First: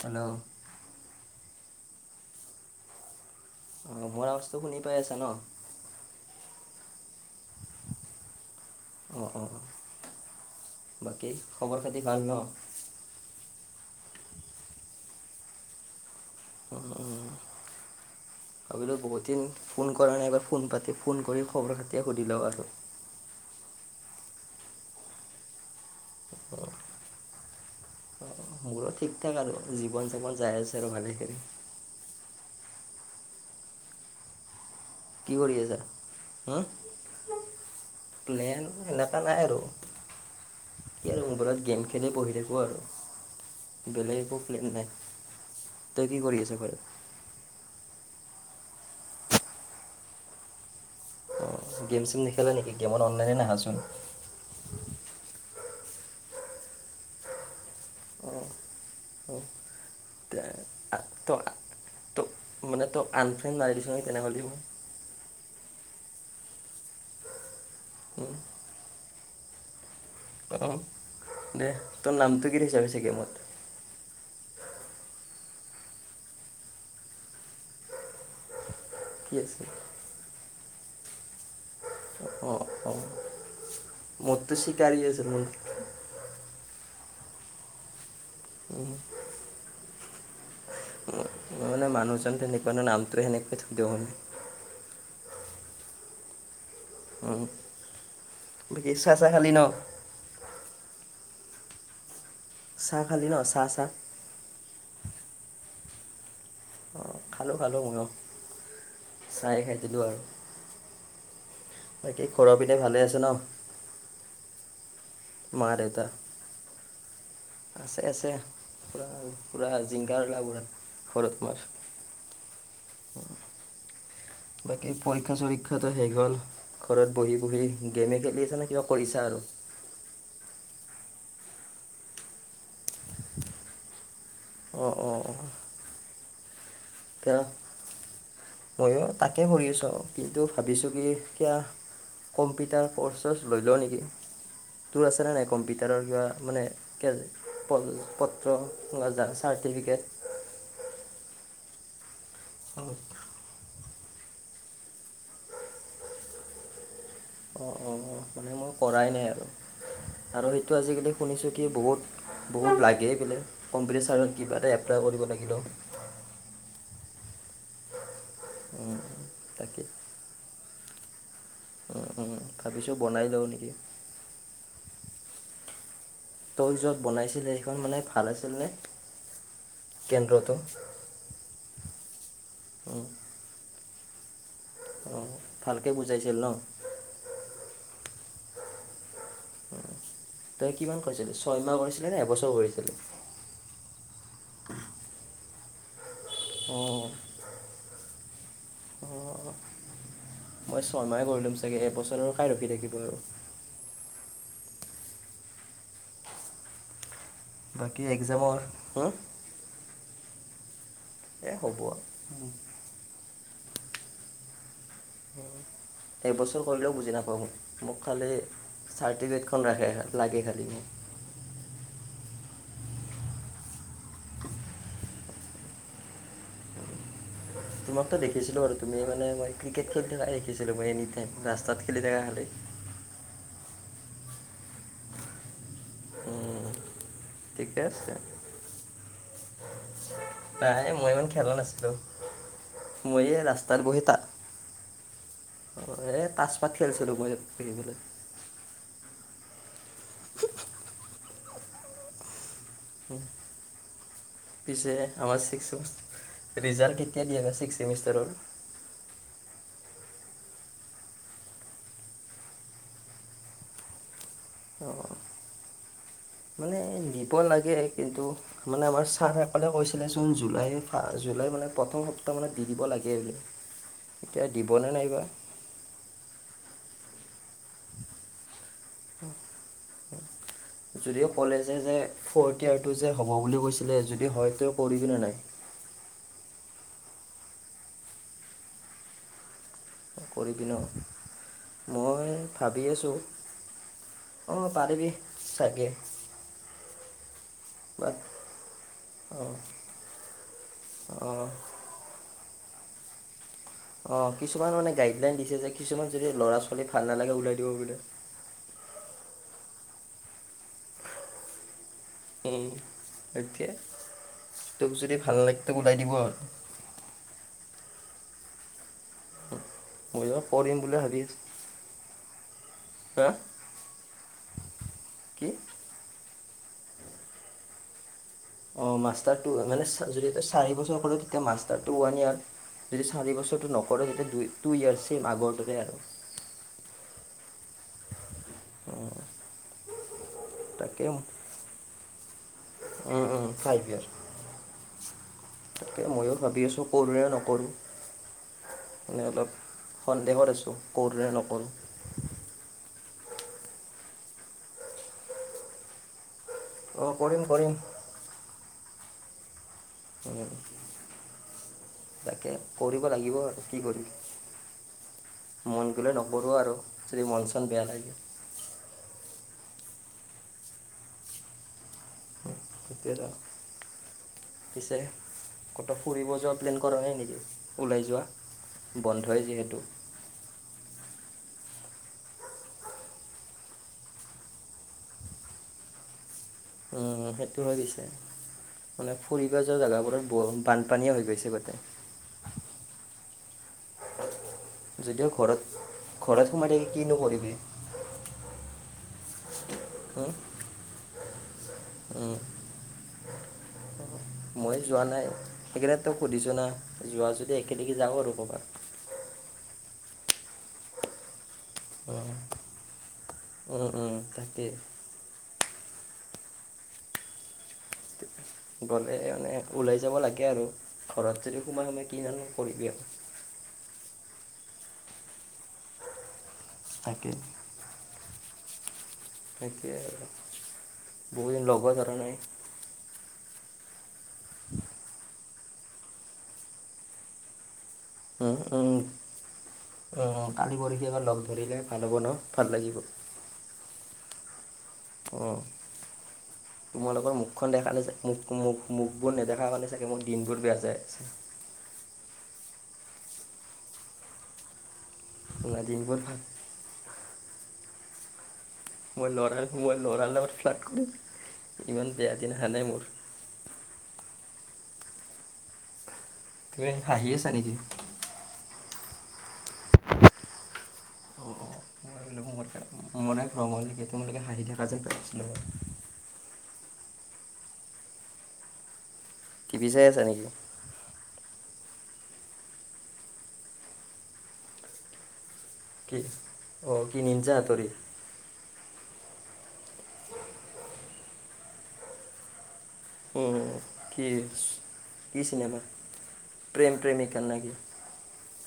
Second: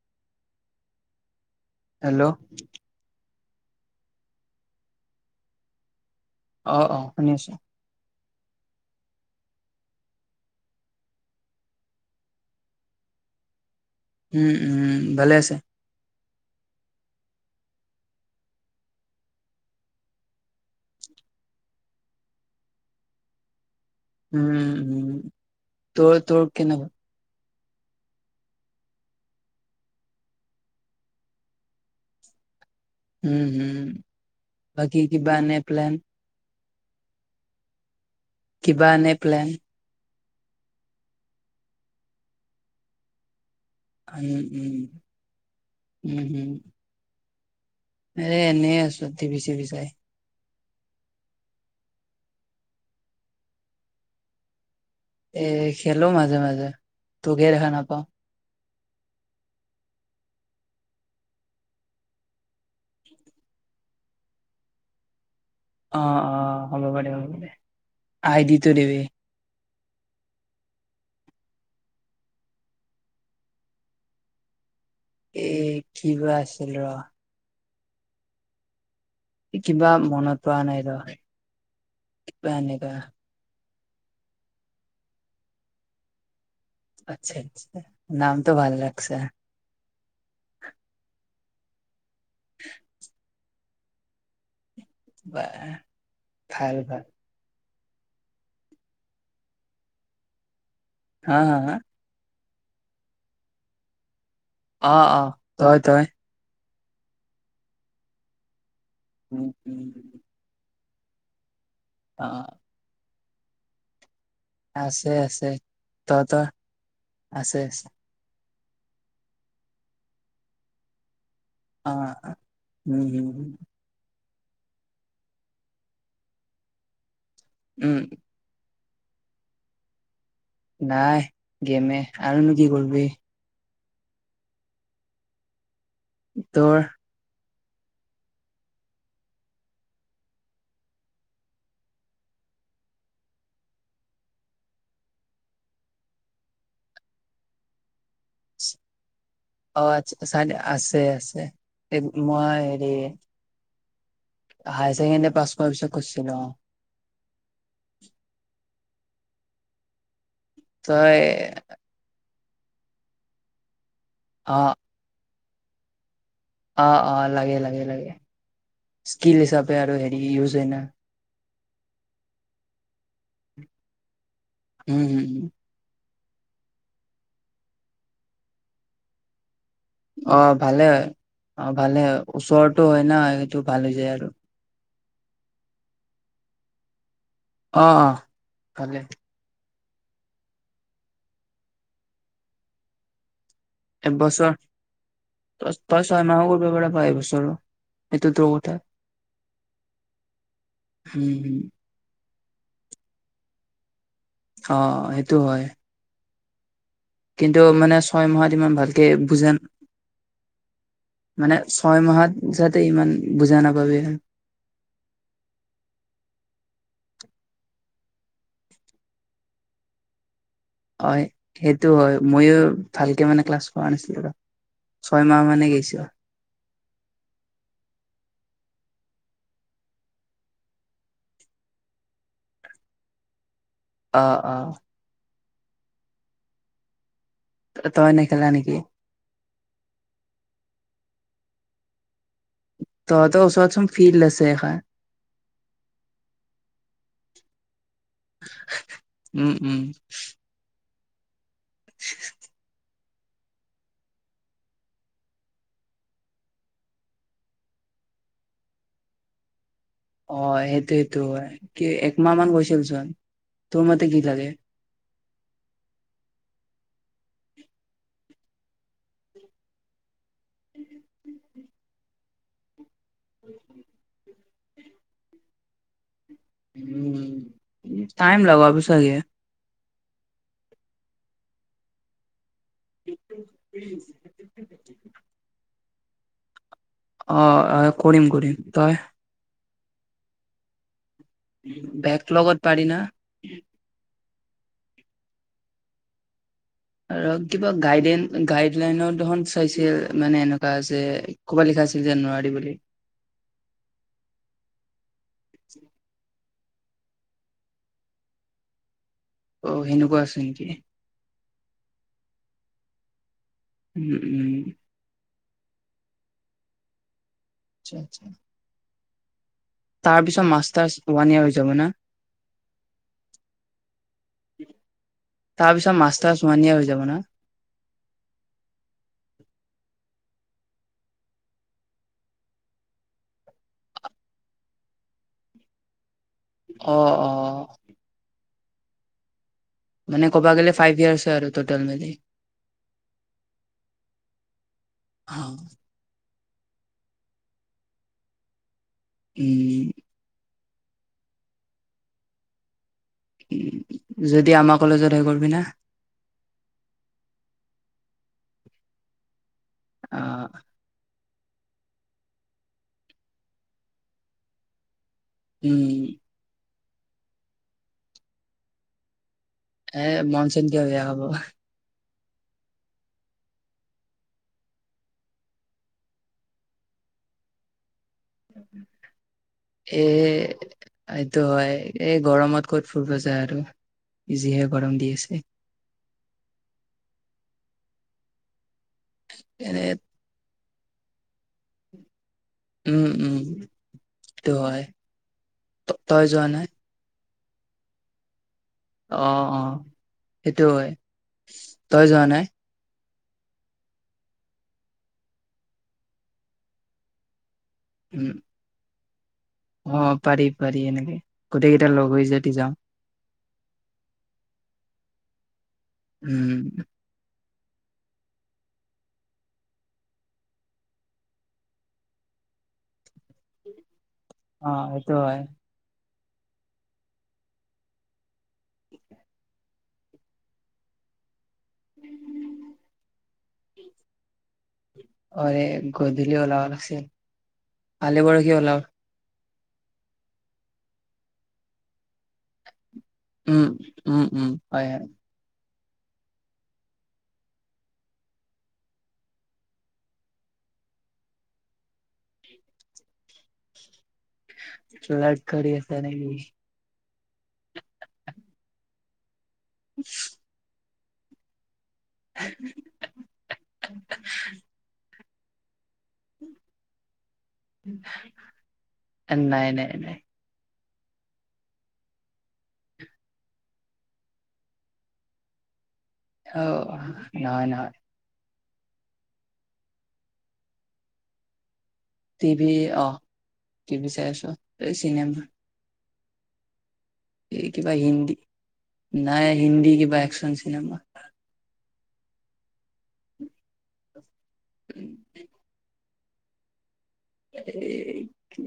Hello. Hello. আহ মোৰ আৱাজটো শুনি পাই আছা ন? অ অ শুনি আছো। অ অ বাকী খবৰ খাতি ভাল ন। উম উম ভালে আছে। উ উম। ভাবিলো বহুত দিন ফোন কৰা নাই এবাৰ ফোন পাতি ফোন কৰি খবৰ খাতি সুধি লওঁ আৰু। [inaudible] উম উম তোৰ তোৰ অঁ কেনেকুৱা? মোৰো ঠিক ঠাক আৰু জীৱন যাপন যাই আছে আৰু ভালে কৰি। উম, হম, বাকী কিবা এনে প্লেন। উম। প্লেন কিবা এনে এনেকা নাই প্লেন আৰু। আৰু মোবাইলত গেম খেলি বহি থাকো আৰু। বেলেগ একো উম প্লেন উম নাই। তই কি উম কৰি হম আছ হয়? এ এনেই আছো টিভি চিভি চাই। গেম চেম নেখেলা নেকি? গেমত অনলাইনে নাহাচোন। এ খেলো মাজে মাজে তোকে দেখা নাপাও। অঁ তে তই তই মানে তই আনফ্ৰেণ্ড মাৰি দিছ নহি তেনেহ'লে। অ অ হ'ব পাৰে হ'ব পাৰে আই দিতো দিবি। অঁ দে তোৰ নামটো কি দিচ পিছে গেমত? এ কিবা আছিল ৰ! কি আছিল কিবা মনত পৰা নাই ৰ কিবা অঁ এনেকা অঁ মোৰটো চিকাৰী আছিল মোৰ। আচ্ছা আচ্ছা নামটো ভাল লাগছে। মানে মানুহজন তেনেকুৱা ন নামটো সেনেকুৱ থই দিওঁ আৰু। উপাই নাই, ভাল উ বকি চা চা খালী ন? হা হা হা? চাহ খালি ন চাহ চাহ? অ অ হয় ত। খালো খালো ময় উম, চাই খাই দিলো আৰু। উম, বাকী অ', ঘৰৰ পিনে ভালে আছে ন? আছে আছে। মা দেউতা তহতৰ? আছে আছে পুৰা পুৰা জিংগাৰলা পুৰা। অ উম হম। বাকী পৰীক্ষা চৰীক্ষাতটো শেষ হ'ল ঘৰত বহি বহি উম, গেমে খেলি আছা নে কিবা কৰিছা আৰু? নাই গেমে আৰু নো কি কৰিবি! অঁ অঁ অঁ। তোৰ? এতিয়া ময়ো তাকে কৰি আছো আও। কিন্তু ভাবিছো কি এতিয়া কম্পিউটাৰ ক'ৰ্চছ লৈ ল নেকি? তোৰ আছেনে নাই কম্পিউটাৰৰ কিবা মানে পত্ৰ যাৰ আ অ আচ্ছা চাই আছে আছে, মই হেৰি অঁ হায়াৰ ছেকেণ্ডোৰী পাছ কৰাৰ পিছত কৰিছিলো অ। অঁ অঁ মানে মই কৰাই নাই আৰু আৰু সেইটো আজিকালি তই শুনিছোঁ কি বহুত বহুত লাগে বোলে কম্পিউটাৰ চাৰত কিবা অ', এটা এপ্লাই কৰিব লাগিলো। অ অ লাগে লাগে লাগে স্কিল হিচাপে তাকে আৰু হেৰি ইউজ হয় ন। ভাবিছোঁ বনাই লওঁ নেকি? উম হম হ। তই যত বনাইছিলে সেইখন মানে ভাল আছিল নে? অ ভালে হয় অ ভালে হয় ওচৰৰতো হয় ন সেইটো ভাল হৈ যায় আৰু। অ ভালকে বুজাইছিল ন? অঁ অঁ ভালে। তই কিমান কৰিছিলি ছয়মাহ কৰিছিলি নে এবছৰ কৰিছিলি? এ বছৰৰ। ছয় মাহ কৰিব পৰা অঁ পায় এইবছৰো এইটো তোৰ কথা। অঁ মই ছয়মাহ কৰি লম চাগে এবছৰৰ খাই ৰখি থাকিব আৰু। অঁ সেইটো হয়। কিন্তু মানে বাকী ছয় মাহত এক্সামৰ ইমান ভালকে বুজন এই মানে হ'ব ছয় মাহত আৰু যাতে ইমান বুজা নাপাবি আৰু। [unintelligible] একবছৰ কলেও বুজি নাপাওঁ মোক মোক খালি চাৰটিফিকেটখন ৰাখে লাগে খালি। মোক হয় সেইটো হয় ময়ো ভালকে মানে ক্লাছ কৰা নাছিলো ৰ। ছয়মাহ মানে গৈছো। উ [unintelligible] তোমাকতো দেখিছিলো আৰু তুমি মানে মই ক্ৰিকেট খেলি থ দেখিছিলো মই এনিাই ৰাস্তাত খেলি থকা খালে। [unintelligible] অহ অঁ। উম। ঠিকে তই আছে নেখেলা নেকি। নাই মই ইমান খেলা নাছিলো। তত ওচৰতচোন ফিল আছে এখন। অঁ এ তচ পাত খেলছিলো মই ই দেখিবলৈ। উম উম। [unintelligible] [unintelligible] পিছে আমাৰ চিক্স ছেম, ৰিজাল্ট কেতিয়া দিয়ে বা চিক্স ছেমিষ্টাৰৰ? [unintelligible] অ সেইটো সেইটো হয়, কি একমাহ মান গৈছিলচোন। তোৰ মতে কি লাগে? অঁ মানে নিব লাগে, কিন্তু মানে আমাৰ ছাৰসকলে কৈছিলে চোন জুলাই ফা জুলাই। মানে প্ৰথমপ্তাহ মানে দি দিব লাগে। এতিয়া দিবনে নাইবা? উম টাইম লগাব চাগে। যদিও কলে যে যে ফৰ্ত। এতিয়টো যে হ'ব বুলি কৈছিলে যদি হয়তো কৰিবি নে নাই? অ আহ কৰিম কৰিম, তই? কৰি বি ন? বেগ মই লগত পাৰি না? অ পাৰিবি চাগে। আৰু। কিবা বাট গাইডন গাইড লাইনৰ দেখোন অঁ চাইছিল মানে এনেকুৱা যে অঁ ক'বাত লিখা আছিল যে নোৱাৰ দ বুলি। তেই। অ কিছুমান মানে গাইডলাইন দিছে যে কিছুমান যদি ল'ৰা ছোৱালী। ছলি ভাল নালাগে ওলাই দিব বোলে। অ সেনেকুৱা আছে নেকি? উম সতিয়া উম উম তোক যদি ভাল লাগে। ওলাই দিব আৰু। আচ্ছা আচ্ছা। মই তাৰ এইবাৰ পিছত মাষ্টাৰ্ছ ওৱান ইয়েৰ হৈ যাব না? চা। তাৰপিছত মাষ্টাৰ অনে হৈ যাব ওৱান ইয়েৰ হৈ যাব না? অ মাষ্টাৰ টো মানে যদি এতিয়া চাৰি বছৰ কৰে তেতিয়া মাষ্টাৰ টো ওৱান ইয়াৰ। যদি চাৰি বছৰটো নকৰে তেতিয়া টো ইয়াৰ ছেম আগৰ দৰে আৰু। অ অ। উম। মানে কবা গ'লে ফাইভ ইয়্চ আৰু টতেল মানে। ফাইভ ইয়াৰ তাকে মইয়ো। ভাবি আছোঁ কৰোঁৰে নকৰোঁ, মানে অলপ উম সন্দেহত আছোঁ। কৰোঁ নে নকৰো। যদি আমাৰ কলেজত হৈ কৰিবি নে? অ কৰিম কৰিম। অ উম তাকে কৰিব লাগিব আৰু, কি কৰি উম মন গ'লে নকৰোঁ আৰু যদি মন চন বেয়া লাগে। এ মনচন কিয় বেয়া হব। উম হেইটুয়ে ত। পিছে কতো ফুৰিব যোৱা প্লেন কৰা নাই নেকি, ওলাই যোৱা? বন্ধ এ যিহেতু। এ এইটো হয়, এই গৰমত ক'ত ফুৰিব যায় আৰু জিহে গৰম দি আছে। [unintelligible] উম সেইটো হয় পিছে, মানে ফুৰিব যোৱা এনে জোগাবোৰত বৰ বানপানীয়ে হৈ গৈছে বাৰু। উম উম। সেইটো হয় যদিওঁ ঘৰত ত তই যোৱা ঘৰত নাই সোমাই থাকি কিনো কৰিবি। অ অ সেইটো হয়, তই যোৱা নাই? মই যোৱা নাই সেইকাৰণে তোক সুধিছো ন যোৱা য দি একেলগে যাওঁ উম আৰু ক'ৰবাত। অ', পাৰি পাৰি এনেকে গোটেই কেইটা লগ হৈ যদি যাওঁ। উম উম তাকেই। উম। [inaudible] গ'লে মানে ওলাই যাব লাগে আৰু ঘৰত যদি সোমাই সোমাই কি ডালনো কৰিবি আৰু। [inaudible] অ', এইটো হয়। তাকে। তাকেই আৰু বহুত দিন লগো ধৰা নাই। অৰে গধূলি ওলাব লাগছিল। কালি পৰহি উলাও। অ', কালি পৰহি এবাৰ লগ ধৰিলে ভাল হ'ব ন ভাল লাগিব। উম উম উম হয় হয়। অ'। তোমালোকৰ মুখখন দেখা নে চ মুখ মুখ মুখবোৰ নেদেখাৰ কাৰণে চাগে মোক দিনবোৰ বেয়া যায়। [inaudible] ফ্লাৰ্ত কৰি তোমাৰ আছে নে দিনবোৰ ভাল কি? মই লৰা মই লৰা লগত ফ্লাৰ্ট কৰিম। ইমান বেয়া দিন আহা নাই মোৰ। তুমি হাঁহি আছা নেকি? নাই নাই নাই। অ'। [unintelligible] হাঁহি থাকা যেন পাইছিলো। অ', নহয় নহয়। টি ভি চাই আছা নেকি? টি ভি, অ টি ভি চাই আছো এই চিনেমা। কি? অঁ কি নিঞ্জা এই হাতৰি কিবা হিন্দী নাই হিন্দী কিবা একচন চিনেমা। উ, কি? কি চিনেমা? প্ৰেম প্ৰেমিকা নে কি এই কি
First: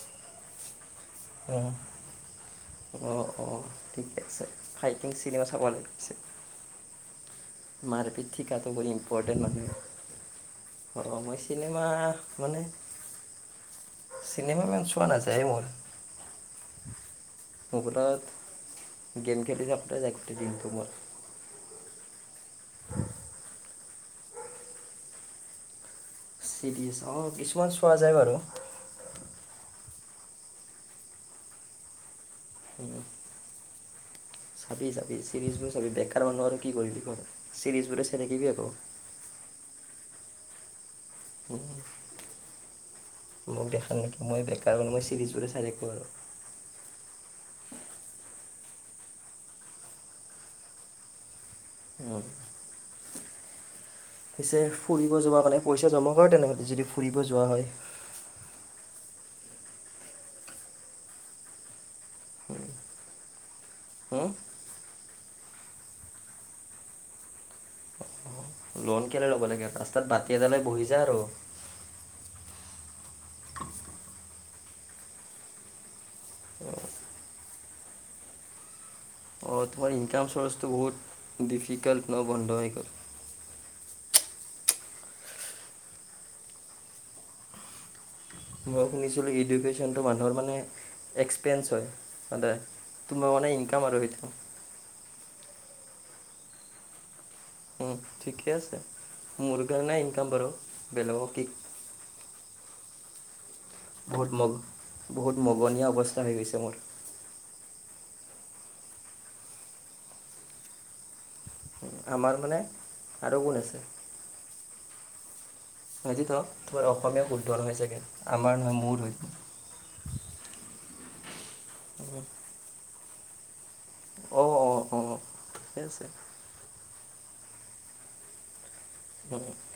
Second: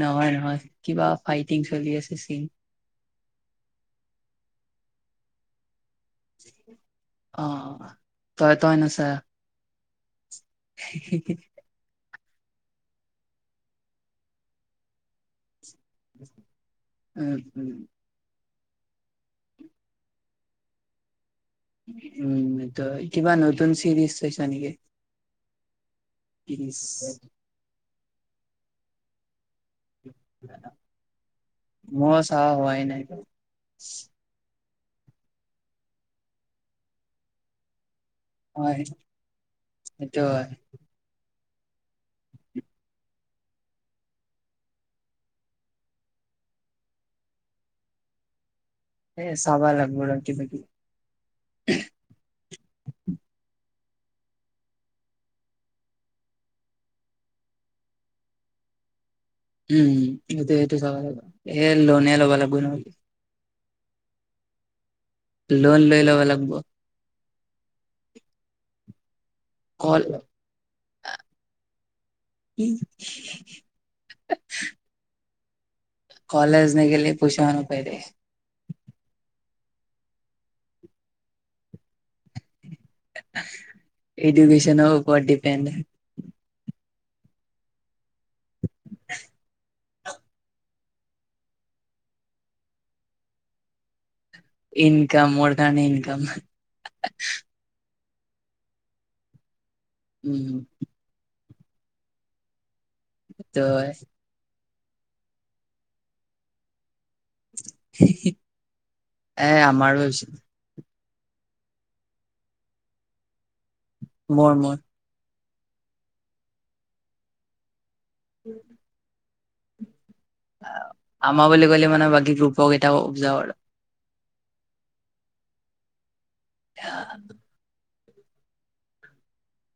নহয় নহয়। কিবা উ ফাইটিং চলি আছে চিন অ', অ', ঠিকে আছে ফাইটিং চিনেমা চাব লাগে। অ', তই তই নাছা? ৰ মই চিনেমা মানে চিনেমা ইমান চোৱা নাযায় মোৰ। মোবাইলত অ'। গেম খেলি থাকোঁতে যাই গোটেই দিনটো মোৰ। উম! তই, কিবা নতুন চিৰিজ চাইছা নেকি? চিৰিজ চিৰিছ অ'! কিছুমান চোৱা যায় বাৰু। মই চোৱা হোৱাই উম, নাই। চাবি, চাবি চিৰিজ বোৰ চাবি! বেকাৰ মানুহ আৰু কি কৰিবি ক চিৰিজ বোৰে দেখিবি আকৌ। সেইটোও হয়। [unintelligible] মোক দেখা নেকি? মই বেকাৰ মানুহ, মই চিৰিজ বোৰে চাই থাকোঁ আৰু। এ, চাবা লাগব ৰ' কিবাকিবি। উম! পিছে ফুৰিব যোৱাৰ মানে, পইচা জমা কৰা তেনেহলে যদি ফুৰিব যোৱা হয়। উম, এইটো, এইটো [unintelligible] এই লোণেই ল'ব লাগব নহয়। হুম? লোণ লৈ ল'ব লাগব। লোণ কেলৈ ল'ব লাগে? কল ৰাস্তাত বাতি এটা লৈ বহি যা আৰু। [unintelligible] কলেজ নেগলে পইচাও নাপাই দে। অ'! তোমাৰ ইনকাম চৰ্চটো বহুত ডিফিকাল্ট ন' বন্ধ হৈ গ'ল। এডুকেশ্যনৰ ওপৰত ডিপেণ্ড। মই শুনিছিলোঁ এডুকেশ্বন যোনতো মানুহৰ মানে, এক্সপেঞ্চ হয়। তাতে, তোমাৰ মানে ইনকাম আৰু সেইটো। ইনকামৰ কাৰনে, ইনকাম [unintelligible] উম, ঠিকে আছে। মোৰ কাৰণে ইনকাম বাৰু। উম বেলেগক কে ত এ বহুত মগ বহুত মগনীয়া অৱস্থা হৈ গৈছে মোৰ। এ, আমাৰো হৈছে। আমাৰ মানে আৰু গুণ আছে। মই, মই। [unintelligible] তোমাৰ অসমীয়া শুদ্ধ নহৈ চাগে। আমাৰ নহয়, মোৰ হয়। আমাৰ বুলি ক'লে মানে, বাকী গ্ৰুপ কেইটাও যাঁও আৰু। অ'! অ'! অ'! ঠিকেই আছে। [unintelligible]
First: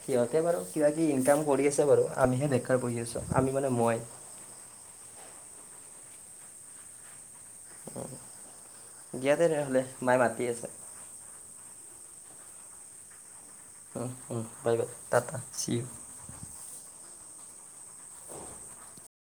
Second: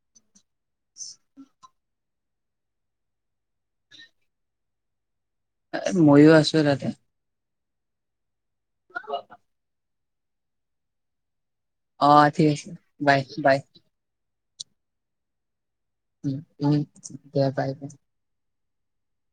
সিহঁতে বাৰু কিবা কিবি ইনকাম কৰি আছে বাৰু। আমিহে বেকাৰ বহি আছোঁ। আমি মানে মই। [unintelligible] মইয়ো আছোঁ তাতে। উম, দিয়া দে তেনেহ'লে। মায়ে মাতি আছে। অ'! ঠিক আছে। বাই, বাই। উম, উম, বাই, বাই, টা, টা, চিও। উম! [unintelligible]